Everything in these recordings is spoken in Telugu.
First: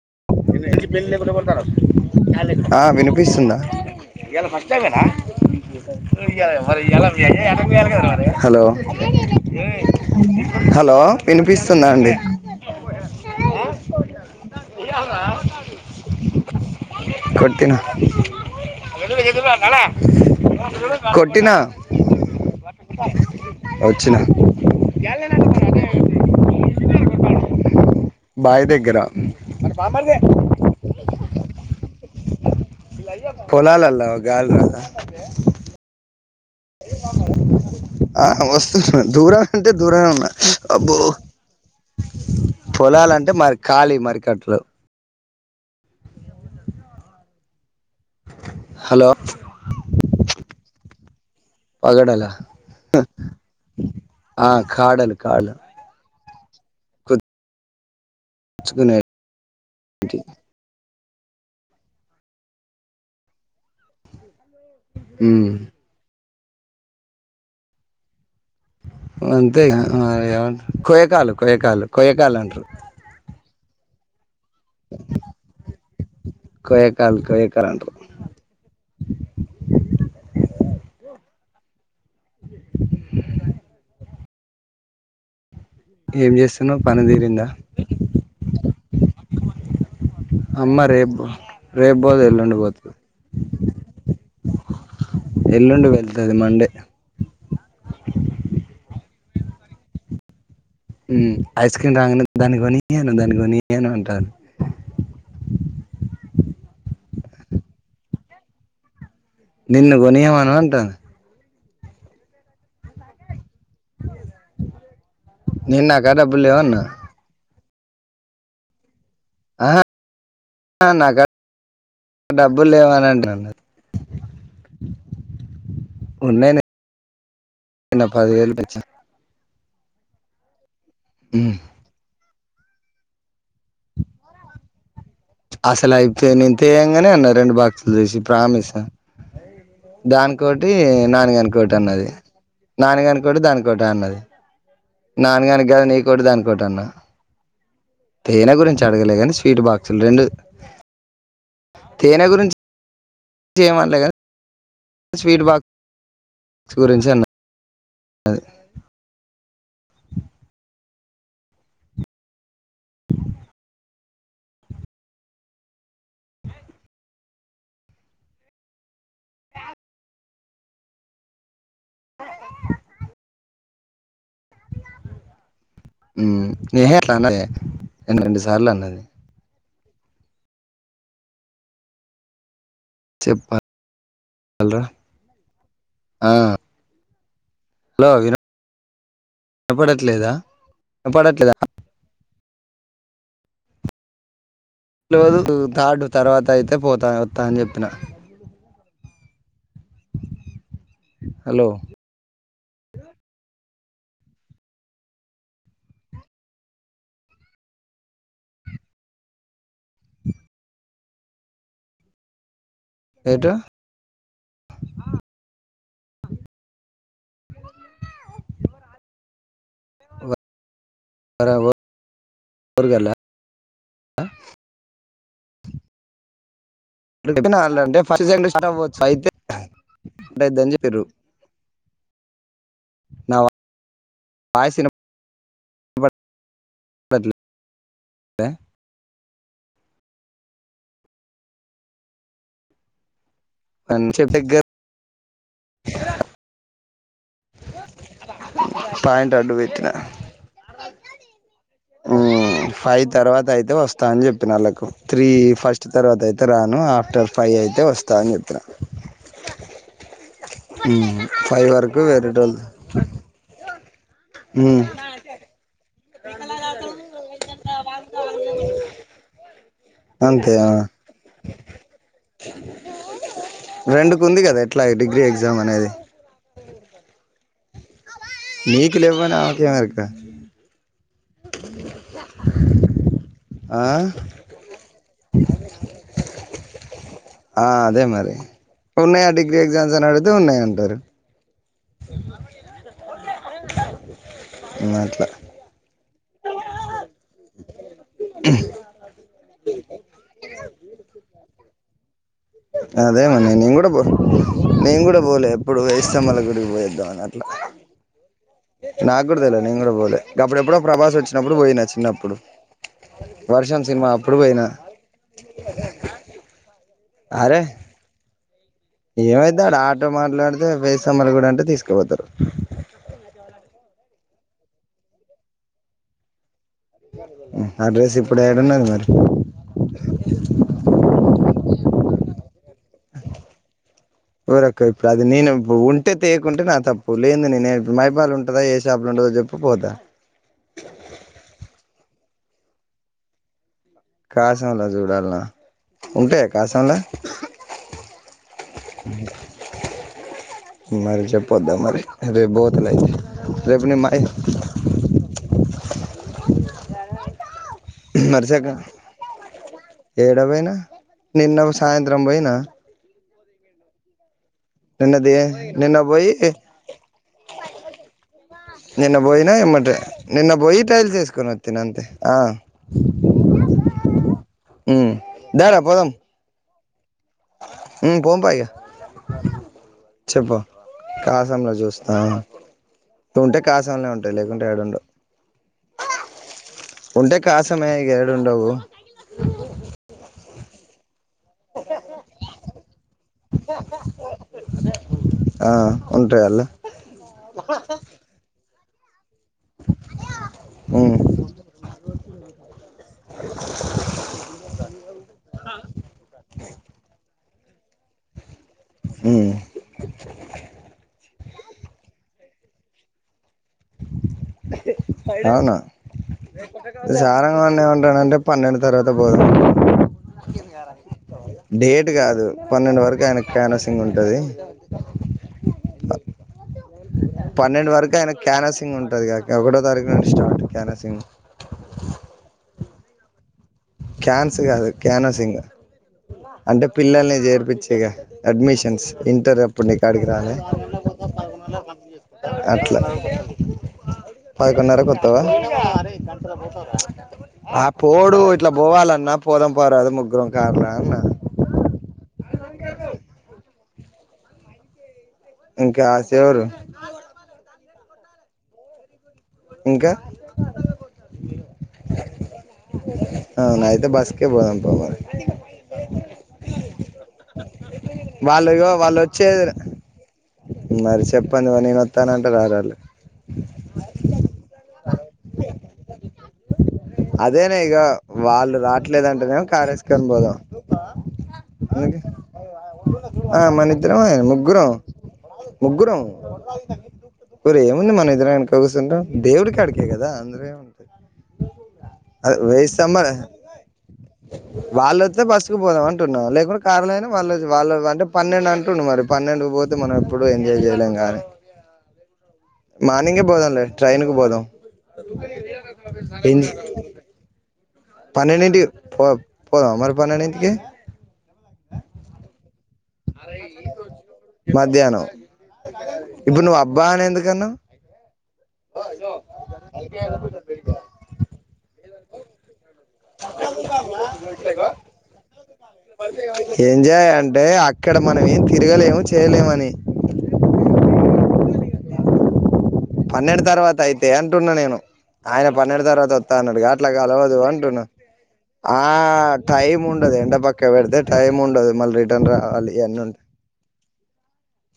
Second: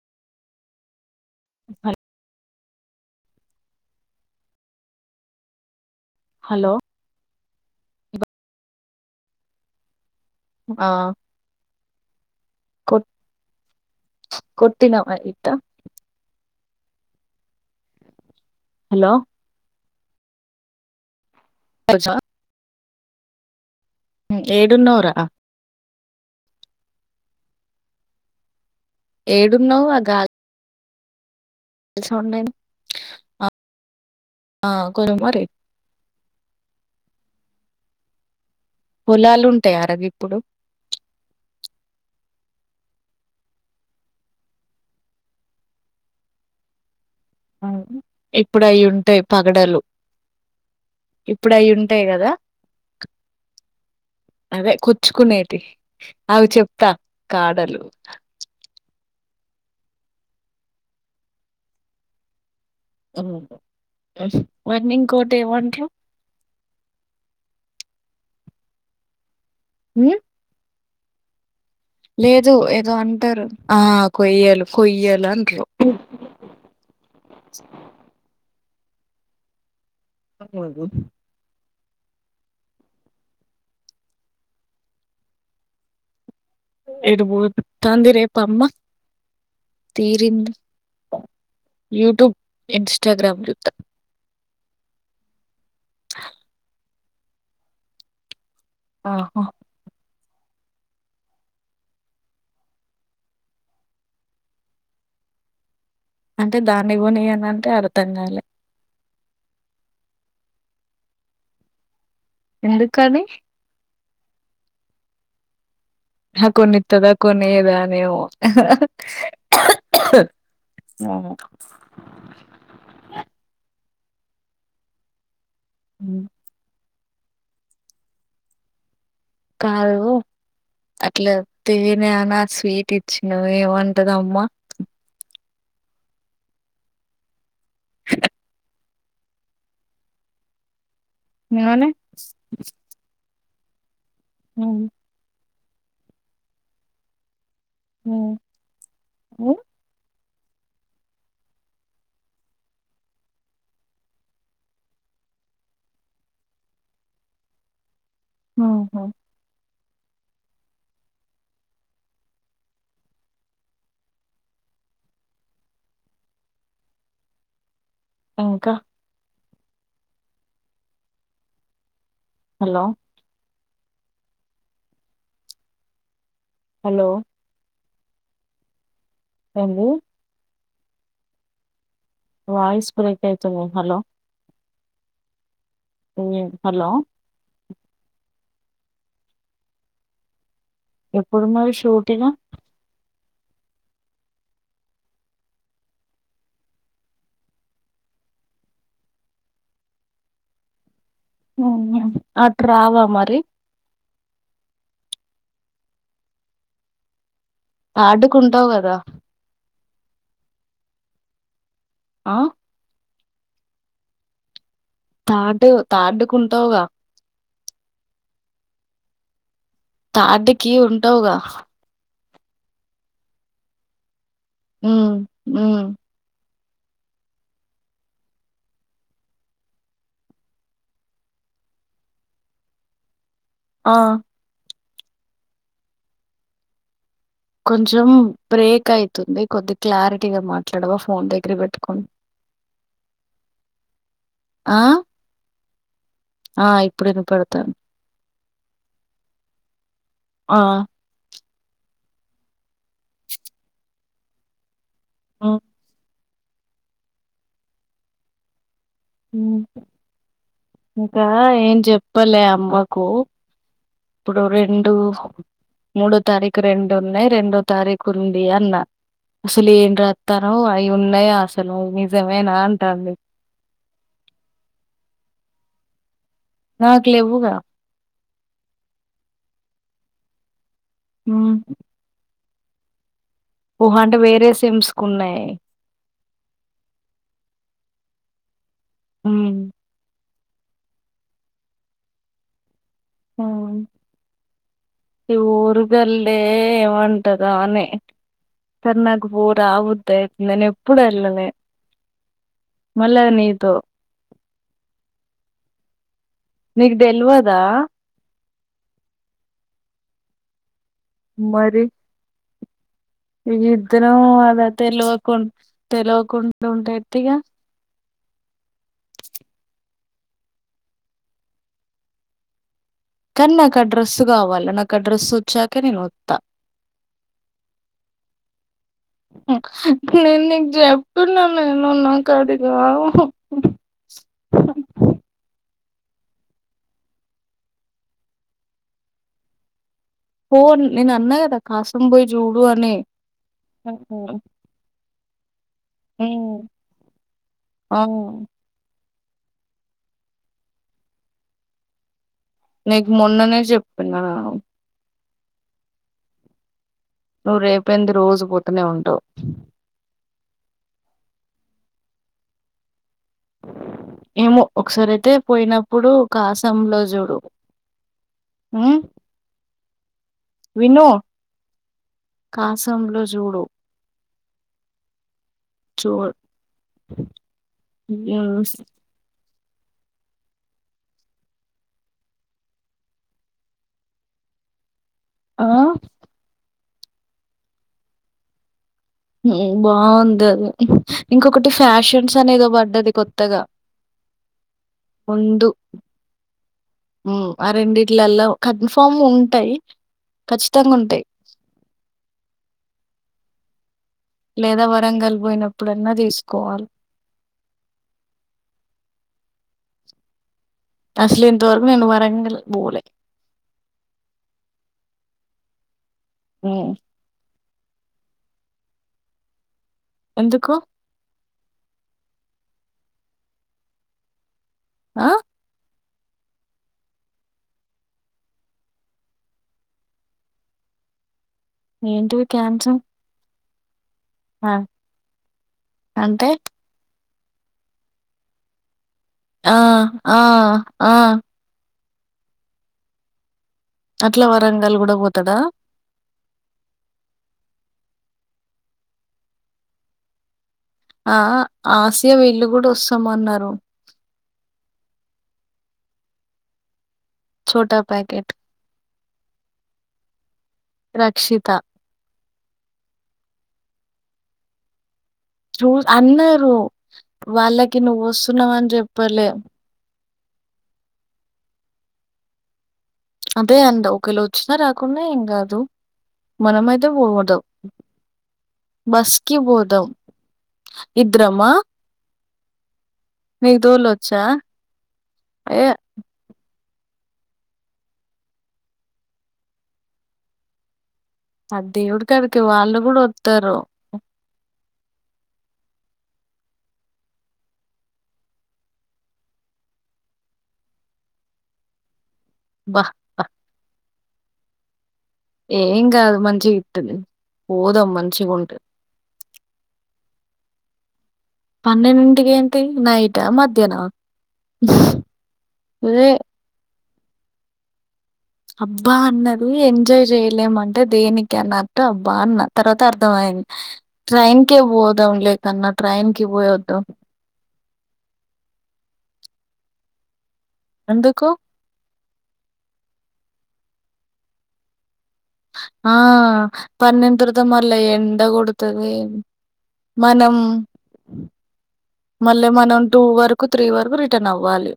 [inaudible] [inaudible] హల్ ఆ వినిపిస్తుందా హలో [unintelligible] హలో ఆ హాలో విన్పిస్ స్తుందండి కొట్ చ్ కొట్ తినవా ఇట్టా కొట్టిన అజతు నాలా కొ ట్టినా వచ్చిన ఏడున్నవ్ రా బాయిదగ గ్గర ఏడున్నవ్ తెసు ఉండి పొలాలల గల్ద కొంచెం మరి ఆ వస్త దూర పొలాలు అంటే ఉంటాయారా దూర ఉన్నా గిప్పుడు అబ్బో పొలలు అంటే మరి ఖాళీ మరికట్లు ఇప్పుడు అవి హలో ఉంటాయి పగడలు ఇప్పుడు అయి ఉంటాయి పగడల కదా ఆ అదే కాడలు కాడలు కుచ్చుకునేది ఆవు చెప్తా కాడలు తెచ్చుకునే అఓ వర్నింగ్ కోట్ ఉమ్ ఏవంట అ అంత ఉమ్ ఎవ ోే కాలు లేదు ఏదో అంటారు ఆ కొయ్యలు కొయ్యలంట కొయ్యకాలు కొయ్యకాలు అంటారు అదు ఏం చేస్త ఇదిబోద్ తందర అప్ప అమ్మా అమ్మా రేపు రేపు బోదు యూట్యూబ్ ఎల్లుంండపోతు ఇన్స్టాగ్రామ్ చూత్త ఎల్లుండి వెళ్తుంది మండే ఆహో ఐస్ క్రీమ్ రాగా దాని కొనియను దాని కొనియను అంటారు అంటే దాన్ని గుని అని అంటే అర్థంగాాలి నిన్నుగోనియమాను అంటాన ఎందుకని నేను నా కాడ డబ్బులు ఆ కొన్ని లేవన్నా ఇత్తదా కొనేయదా ఏమో ఆ నాకు అవును. డబ్బులు లేవని అంటానా హ్మ్. ఉన్నాయిలే నిన్న పదివేలు తెచ్చా కారు అట్ల మ్మ్ తెనె అన స్వీట్ ఇచ్చిన ఏమంటదమ్మా అసలయితే నేను తేంగానే అన్నా రెండు బా సదేశి ప్రామిసా దానికోటి ఏమని? నానిగానికోటన్నది నానిగానికోటి దానికో గోట అన్నది హ్మ్. నాని గాని గది నీకోటి దానికోటి అన్న హ్మ్. తేనె గురించి అడగలే కాని హ్మ్. స్వీట్ బాక్సులు రెండు తేనె గురించ్ తేమన్ లే గా స్వీట్ బాక్స్ గురించి అన్న అది హుహు. ఇంకా హలో! హామ్ ఏహే హలో! అట్లనకే ఎన్ని రెండు సార్లు అన్నది రంగు వాయిస్ బ్రేక్ అయితుంది హలో అల్రా [unintelligible] హలో హలో విన వినపడట్లేదా ఎప్పుడు వినపడట్లేదా? మరి షూటింగ్ రోజు తార్డ్ తర్వాతయితే పోతా వత్తా అని చెప్పిన హలో అట్రావా మరి తార్డు కుంటావు కదా ఆ ఎటు తార్డు తార్డుకుంటావుగా వర తార్డ్ కి ఉంటావుగా [unintelligible] మ్ మ్ [unintelligible] ఆ [unintelligible] వినపడట్లేదా? కొంచెం బ్రేక్ అయితుంది కొద్ది క్లారిటీగా మాట్లాడవా ఫోన్ దగ్గర పెట్టుకని అని చెప్పి దగ్గర ఆ ఆ ఎప్పుడను పడుతను పయంటడువటిన ఆ! ఆ ఫైవ్ తర్వాత అయితే వస్తుంది స్తా అని చెప్పినళ్ళలకు త్రీ హ్మ్. ఫస్ట్ తర్వాత అయితే చెతురాను ఆఫ్టర్ ఫైవ్ అయితే వస్తాని చెతున్నాను ఇంకా ఫైవ్ ఏం వరకు చెప్పాలి వేరేటోళ్ళు అమ్మకు ఇప్పుడు రెండు మూడో తారీఖు రెండు ఉన్నాయి రెండో తార కురుబడియాన్నా అసలు ఏం రాస్తారో అంతే అవి ఉన్నాయి అసలు నిజమేనా అంటాంది నిజం అనేది నాకు లేవుగా మీకు లివ్వనీ ఆమెకెమెరుక ఆ ఊహ అంటే వేరే సిమ్స్ కు ఉన్నాయి ఆ అదే మరి ఉన్న హ్మ్. Degree exams. అడు అదే ఉన్నాయింటారు హ్మ్. [inaudible] మట్ ద లేే ఉంట [inaudible] ద అనే చన్నగ్ ఊర్ ఆవుద్యి ఇక్కడ ఉన్న పదాల వేరు వచ్చిన ట్రాన్స్క్రిప్షన్ ఆడియో వేరే విధంగా ఉంది. ఇని ఎప్పుడ అళనే అదే మన్న నీ కూడా పో నీ కూడా పోలే పడువై చెమల గుడికి నీకు పోయేద్దామని అట్లా తెల్వదా నాకుడదలే ని కూడా పోలే అప్పుడు ఎప్పుడ ప్రభాసు వచ్చినప్పుడు పోయిన చిన్నప్పుడు. ఇ వర్షం సినిమా ఇద్దరం అప్పుడు అద పోయినా తెల్వకుం తెల్వకుం ఎంట ఉంట ఎత్తిగా ఏమైతాడు ఆటో మాట్లాడితే వే సమ్మలు గూడ అంటే తీసుకుపోతారు కానీ నాకు ఆ డ్రస్సు కావాలి నాకు ఆ డ్రస్ వచ్చాకే నేను వత్తా అడ్రస్ ఇప్పుడు ఏడున్నది మరి ఇన్నన్న ఎన్నన్నా నాకదిగా ఓరక్కా ఇప్పుడు అది నేను ఉంటే తేకుంటే నా తప్పు లేనిది నేను ఏ మైపాలు ఉంటదా ఏ షాపులో ఉంటదో చెప్పు పోతా జూడు అని కా స ఉాల జూడాల ఉంటాయా కాసంలా ఆ మరి చెప్పద్దా మరి రేపు బోతలే నీకు ఐతే మొన్ననే రేపుని మయ్ చెప్పిన నువ్వు రేపేంది రోజు మరిసక పోతూనే ఉంటావు ఏడ పోయినా నిన్న సాయంత్రం పోయినా ఏమో ఒకసారి అయితే నిన్నది నిన్న పోయినప్పుడు పోయి కాసంలో చూడు ఉమ్ నిన్న పోయిన ఏమ్మటే నిన్న పోయి విను ట్రైల్ చేసుకొని వచ్చన అంతే ఆ కాసంలో చూడు హ దారా పోదం చూ [unintelligible] చెప్పు కాసంలో చూస్తా ఉంటే కాసంనే ఉంటయి లేకుంటే ఏడుండవు ఆ ఉంటే కాసమే ఇక ఏడ ఉండవు ఉహు బావుంది ఇంకొకటి ఫ్యాషన్స్ అనేదో పడ్డది కొత్తగా ఉండు ఆ ఉంటాయి అల్ల ఊ ఆ రెండిట్లల్లో కన్ఫర్మ్ ఉ ఉంటాయి ఖచ్చితంగా ఉమ్ ఉంటయి లేదా వరంగల్ పోయినప్పుడన్నా తీసుకోవాలి హ అసలు ఇంతవరకు నేను వరంగల్ పబోలే ఆనా ఉమ్ ఈసార అనే ఉంటానంటడి పన్నెండు తర్వాత పోదు ఎందుకు డేట్ కాదు పన్నెండు వరకు ఆయనకు కనసింగ్ ఉంటుది ఆ పన్నెండు వరకు ఆయన క్యానాసింగ్ ఉంటది కాక ఒకటో తారీఖు నను స్టార్ట్ క్యానాసింగ్ చవ్ క్యాన్స్ కాదు క్యానసింగ్ అంటే పిల్లల్లే చేర్పించేగా అడ్మిషన్స్ ఇంటర్ ఆ అప్పుడు నీ కాడికి ఆ రాలే ఆ అట్లా అట్లా పైకన వరంగల్ ర గూడా కొత్తవా పోతడా? ఆ పోడు ఇట్లా పోవాలన్నా పోదం పోరాదు ముగ్గురం కారలా అన్న ఆ ఆసియా వీళ్లు కూడా వస్తామ అన్నారు ఇంకా ఆసవరు చోటా ప్యాకట్ ఇంకా రక్షిథ అవునా అయితే బస్క బా పో మరి చూడే అన్నారు వాళ్ళకి నువ్వు వాళ్ళు వస్తున్నావ అని ఇగో వాళ్ళు చెప్పలే వచ్చేది మరి చెప్పండిమ నేను వస్తానంటే రారాలి అదే అండి ఒకవేళ వచ్చినా రాకుండా ఏం కాదు మనమయితే అదేనా ఇక వాళ్ళు బస్‌కి రాట్లేదంటేనే పోదాం. కారేసుకని పోదాం ఇద్దరమా ఎందుకే ఆ నీకు మనం ఇద్దరమే తోలొచ్చా? ముగ్గురం ఏ ముగ్గురం ఊరుే ఏముంది మనద్ర వెనకిస్తుంట దేవుడికి అడికే కదా అంద్రే ఏమే ఆ దేవుడు కాడికి వాళ్లు కూడా వస్తారు వాళ్ళ వస్తే బస్సు పోదాం అంటున్నా లేకుంటడా కార్లో అయినా వాళ్ళు వాళ్ళు అంటే పన్నెండు అంటుండు మరి పన్నెండుకు పోతే మనం ఎప్పుడు ఎంజాయ్ చేయలేం గానీ అబ్బా! మానింగే అబ్బా! పోదంలే ట్రైయిన్కు పోదాం ఏం కాదు మంచిగా ఇట్ంది పోదం పన్నెండంటి పో పోద మ పన్నెన్డి కి ప్ నేను డు ఇంటికి ఎ మిడ్ నైట్ మధ్యాహ్నమ వారే బానే ఎందుకన్నా అబ్బా అన్నాడు, ఎంజాయ్ చేయలేము అంట దేనికి అన్నట్ట పాన్న తర్వాత అర్థమైంది ట్రైన్ కిపోదాం అన్న ట్రైన్ కి పోయేదం ఇక్కడ మనం ఏం తిరగలేము చేయలేమని ఎందుకు పన్నెండు తర్వాత అయితే అంటున్నా నేను ఆయన పన్నెండు ఆ తర్వాత వస్తా అన్నాడుగా అట్లా పన్న కలవదు త్రతా మళ్ళీ అంటున్నా ఎండ ఆ కొడుతది టైం ఉండదు మనం ఎండ పక్క పెడితే టైం ఉండదు మళ్ళీ రిటర్న్ మళ్ళ రావాలి మనం ఇవన్నీ టూ ఉంటాయి వరకు త్రీ వరకు రిటర్న్ అవ్వాలి.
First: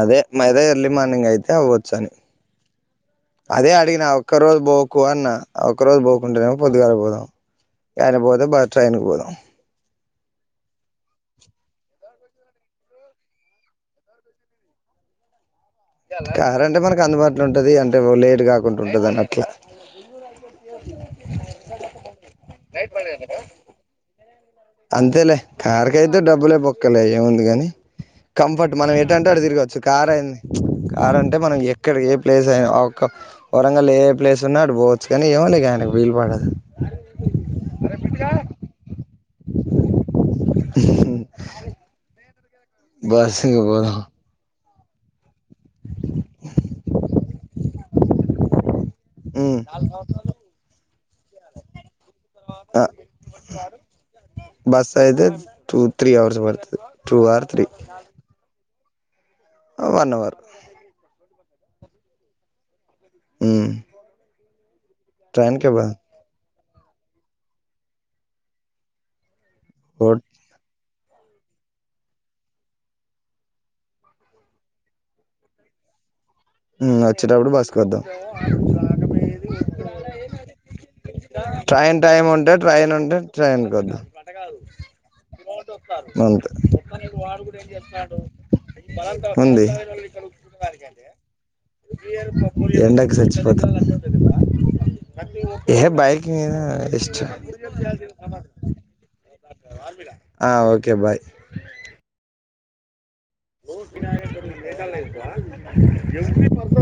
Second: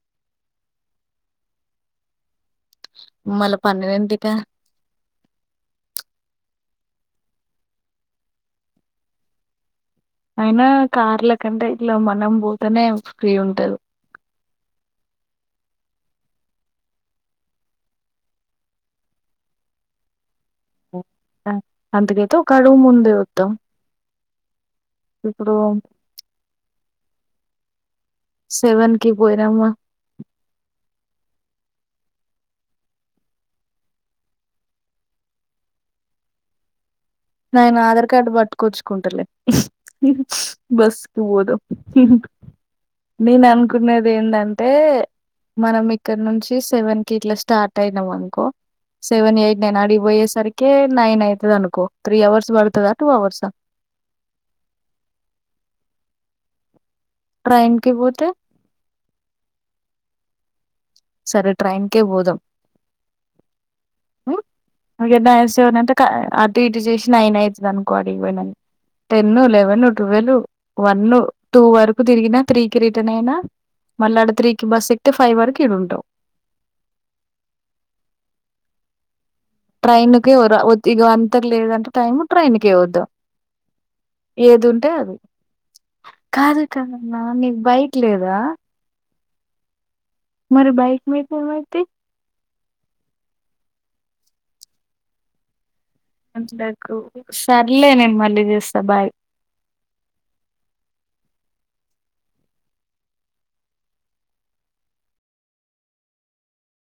అదే మరీ ఎర్లీ మార్నింగ్ అయితే అవ్వచ్చని మళ్ళా అదే అడిగిన ఆఒక్క రోజు బోకు అన్నా ఆ ఒక్క రోజు బోకుంట్రవ పొద్దుగాల పోదాం ఆయన పోతే బా ట్రైన్ కు పోదాం అయినా కార్ల కంటే ఇట్లా మనం పోతనే ఫ్రీ ఉంటది కార్ అంటే మనకు అందుబాటులో ఉంటది అంటే లేటు కాకుంటా ఉంటదని అట్లా. అ అఅందుకైతే ఒక రూమ్ ఉంది వద్దాం అంతేలే ఇప్పుడు కార్కి అయితే డబ్బులే బొక్కలే అంతేలే కారు కైతే డబ్బులు బొక్కలే అంతేలే కారు కైతే డబ్బులె బొక్కలే ఏముంది కాని కంఫర్ట్ మనం ఏంటంటే అ పోయినామా తిరగవచ్చు కార్ చ్అయింది కార్ అంటే మనం ఎ ఇక్కడ ఏ ప్లేస్ అయిన ఆ ఒక వరంగల్ ఏ ప్లేస్ ఉన్నా అటు పోవచ్చు గాని ఏమండి. ఆయనకు వీలు పడదు నైనా ఆధార్ కార్డ్ పట్టుకొచ్చుకుంటలే హుహుమ్ చ్ బస్కు పోదాం హుహుమ్ ఓక [inaudible] నేను బస్సుకి పోదాం అనుకునేది ఏందన్ ఏ ట్ మనం ఇక్కడ నుంచి సెవెన్ కి ఇట్లా స్టార్ట్ అయినాం అనుకో సెవెన్ ఉమ్ ఎయిట్ నైన్ ఆడికిపోయేసరికే నైనయితే అనుకో త్రీ అవర్స్ ఆ పడుతదా టూ అవర్స్అ బస్ అయితే టూ త్రీ అవర్స్ బడుతది చ్ టూ ఆర్ త్రీ పోతే ఆ వన్ అవర్ సరే ట్రైన్ కే పోదాం హుమ్ హ ఎ సేవన్ ఉన్నాంట ఇటు చేసి నైన్ అవుతుంది అనుకో అడిగిపోయినని టెన్ లెవిన్ టు రోడ్ వెెలు వన్ టూ వరకు తిరిగిన త్రీ కి రిటర్న్ అయినా మళ్ళీ ఆడ త్రీకిి బస్ ఎక్తే ఫైవ్ వరకు. ఇడ ఉంటావ్ వచ్చేటప్పుడు బస్కధామ్ ట్రైన్క ఇ అంతకు లేదంటే ట్రైన్ టైం ఉంటే ట్రైన్క ట్రైన్ వద్దాం ఉంటే ట్రైన్కి వద్దాం ఏది ఉంటే అది. అంతే కాదు కాదన్నా నీకు బైక్ లేదా ఉంది మరి బైక్ మీద పోదాం ఆయితే ఎండకి సచ్చిపోత సర్లే నేను మళ్ళీ చేస్తా బై ఆ ఓకె బాయ్ లో నా మేఘాలయం ఎవ్రీ పర్సన్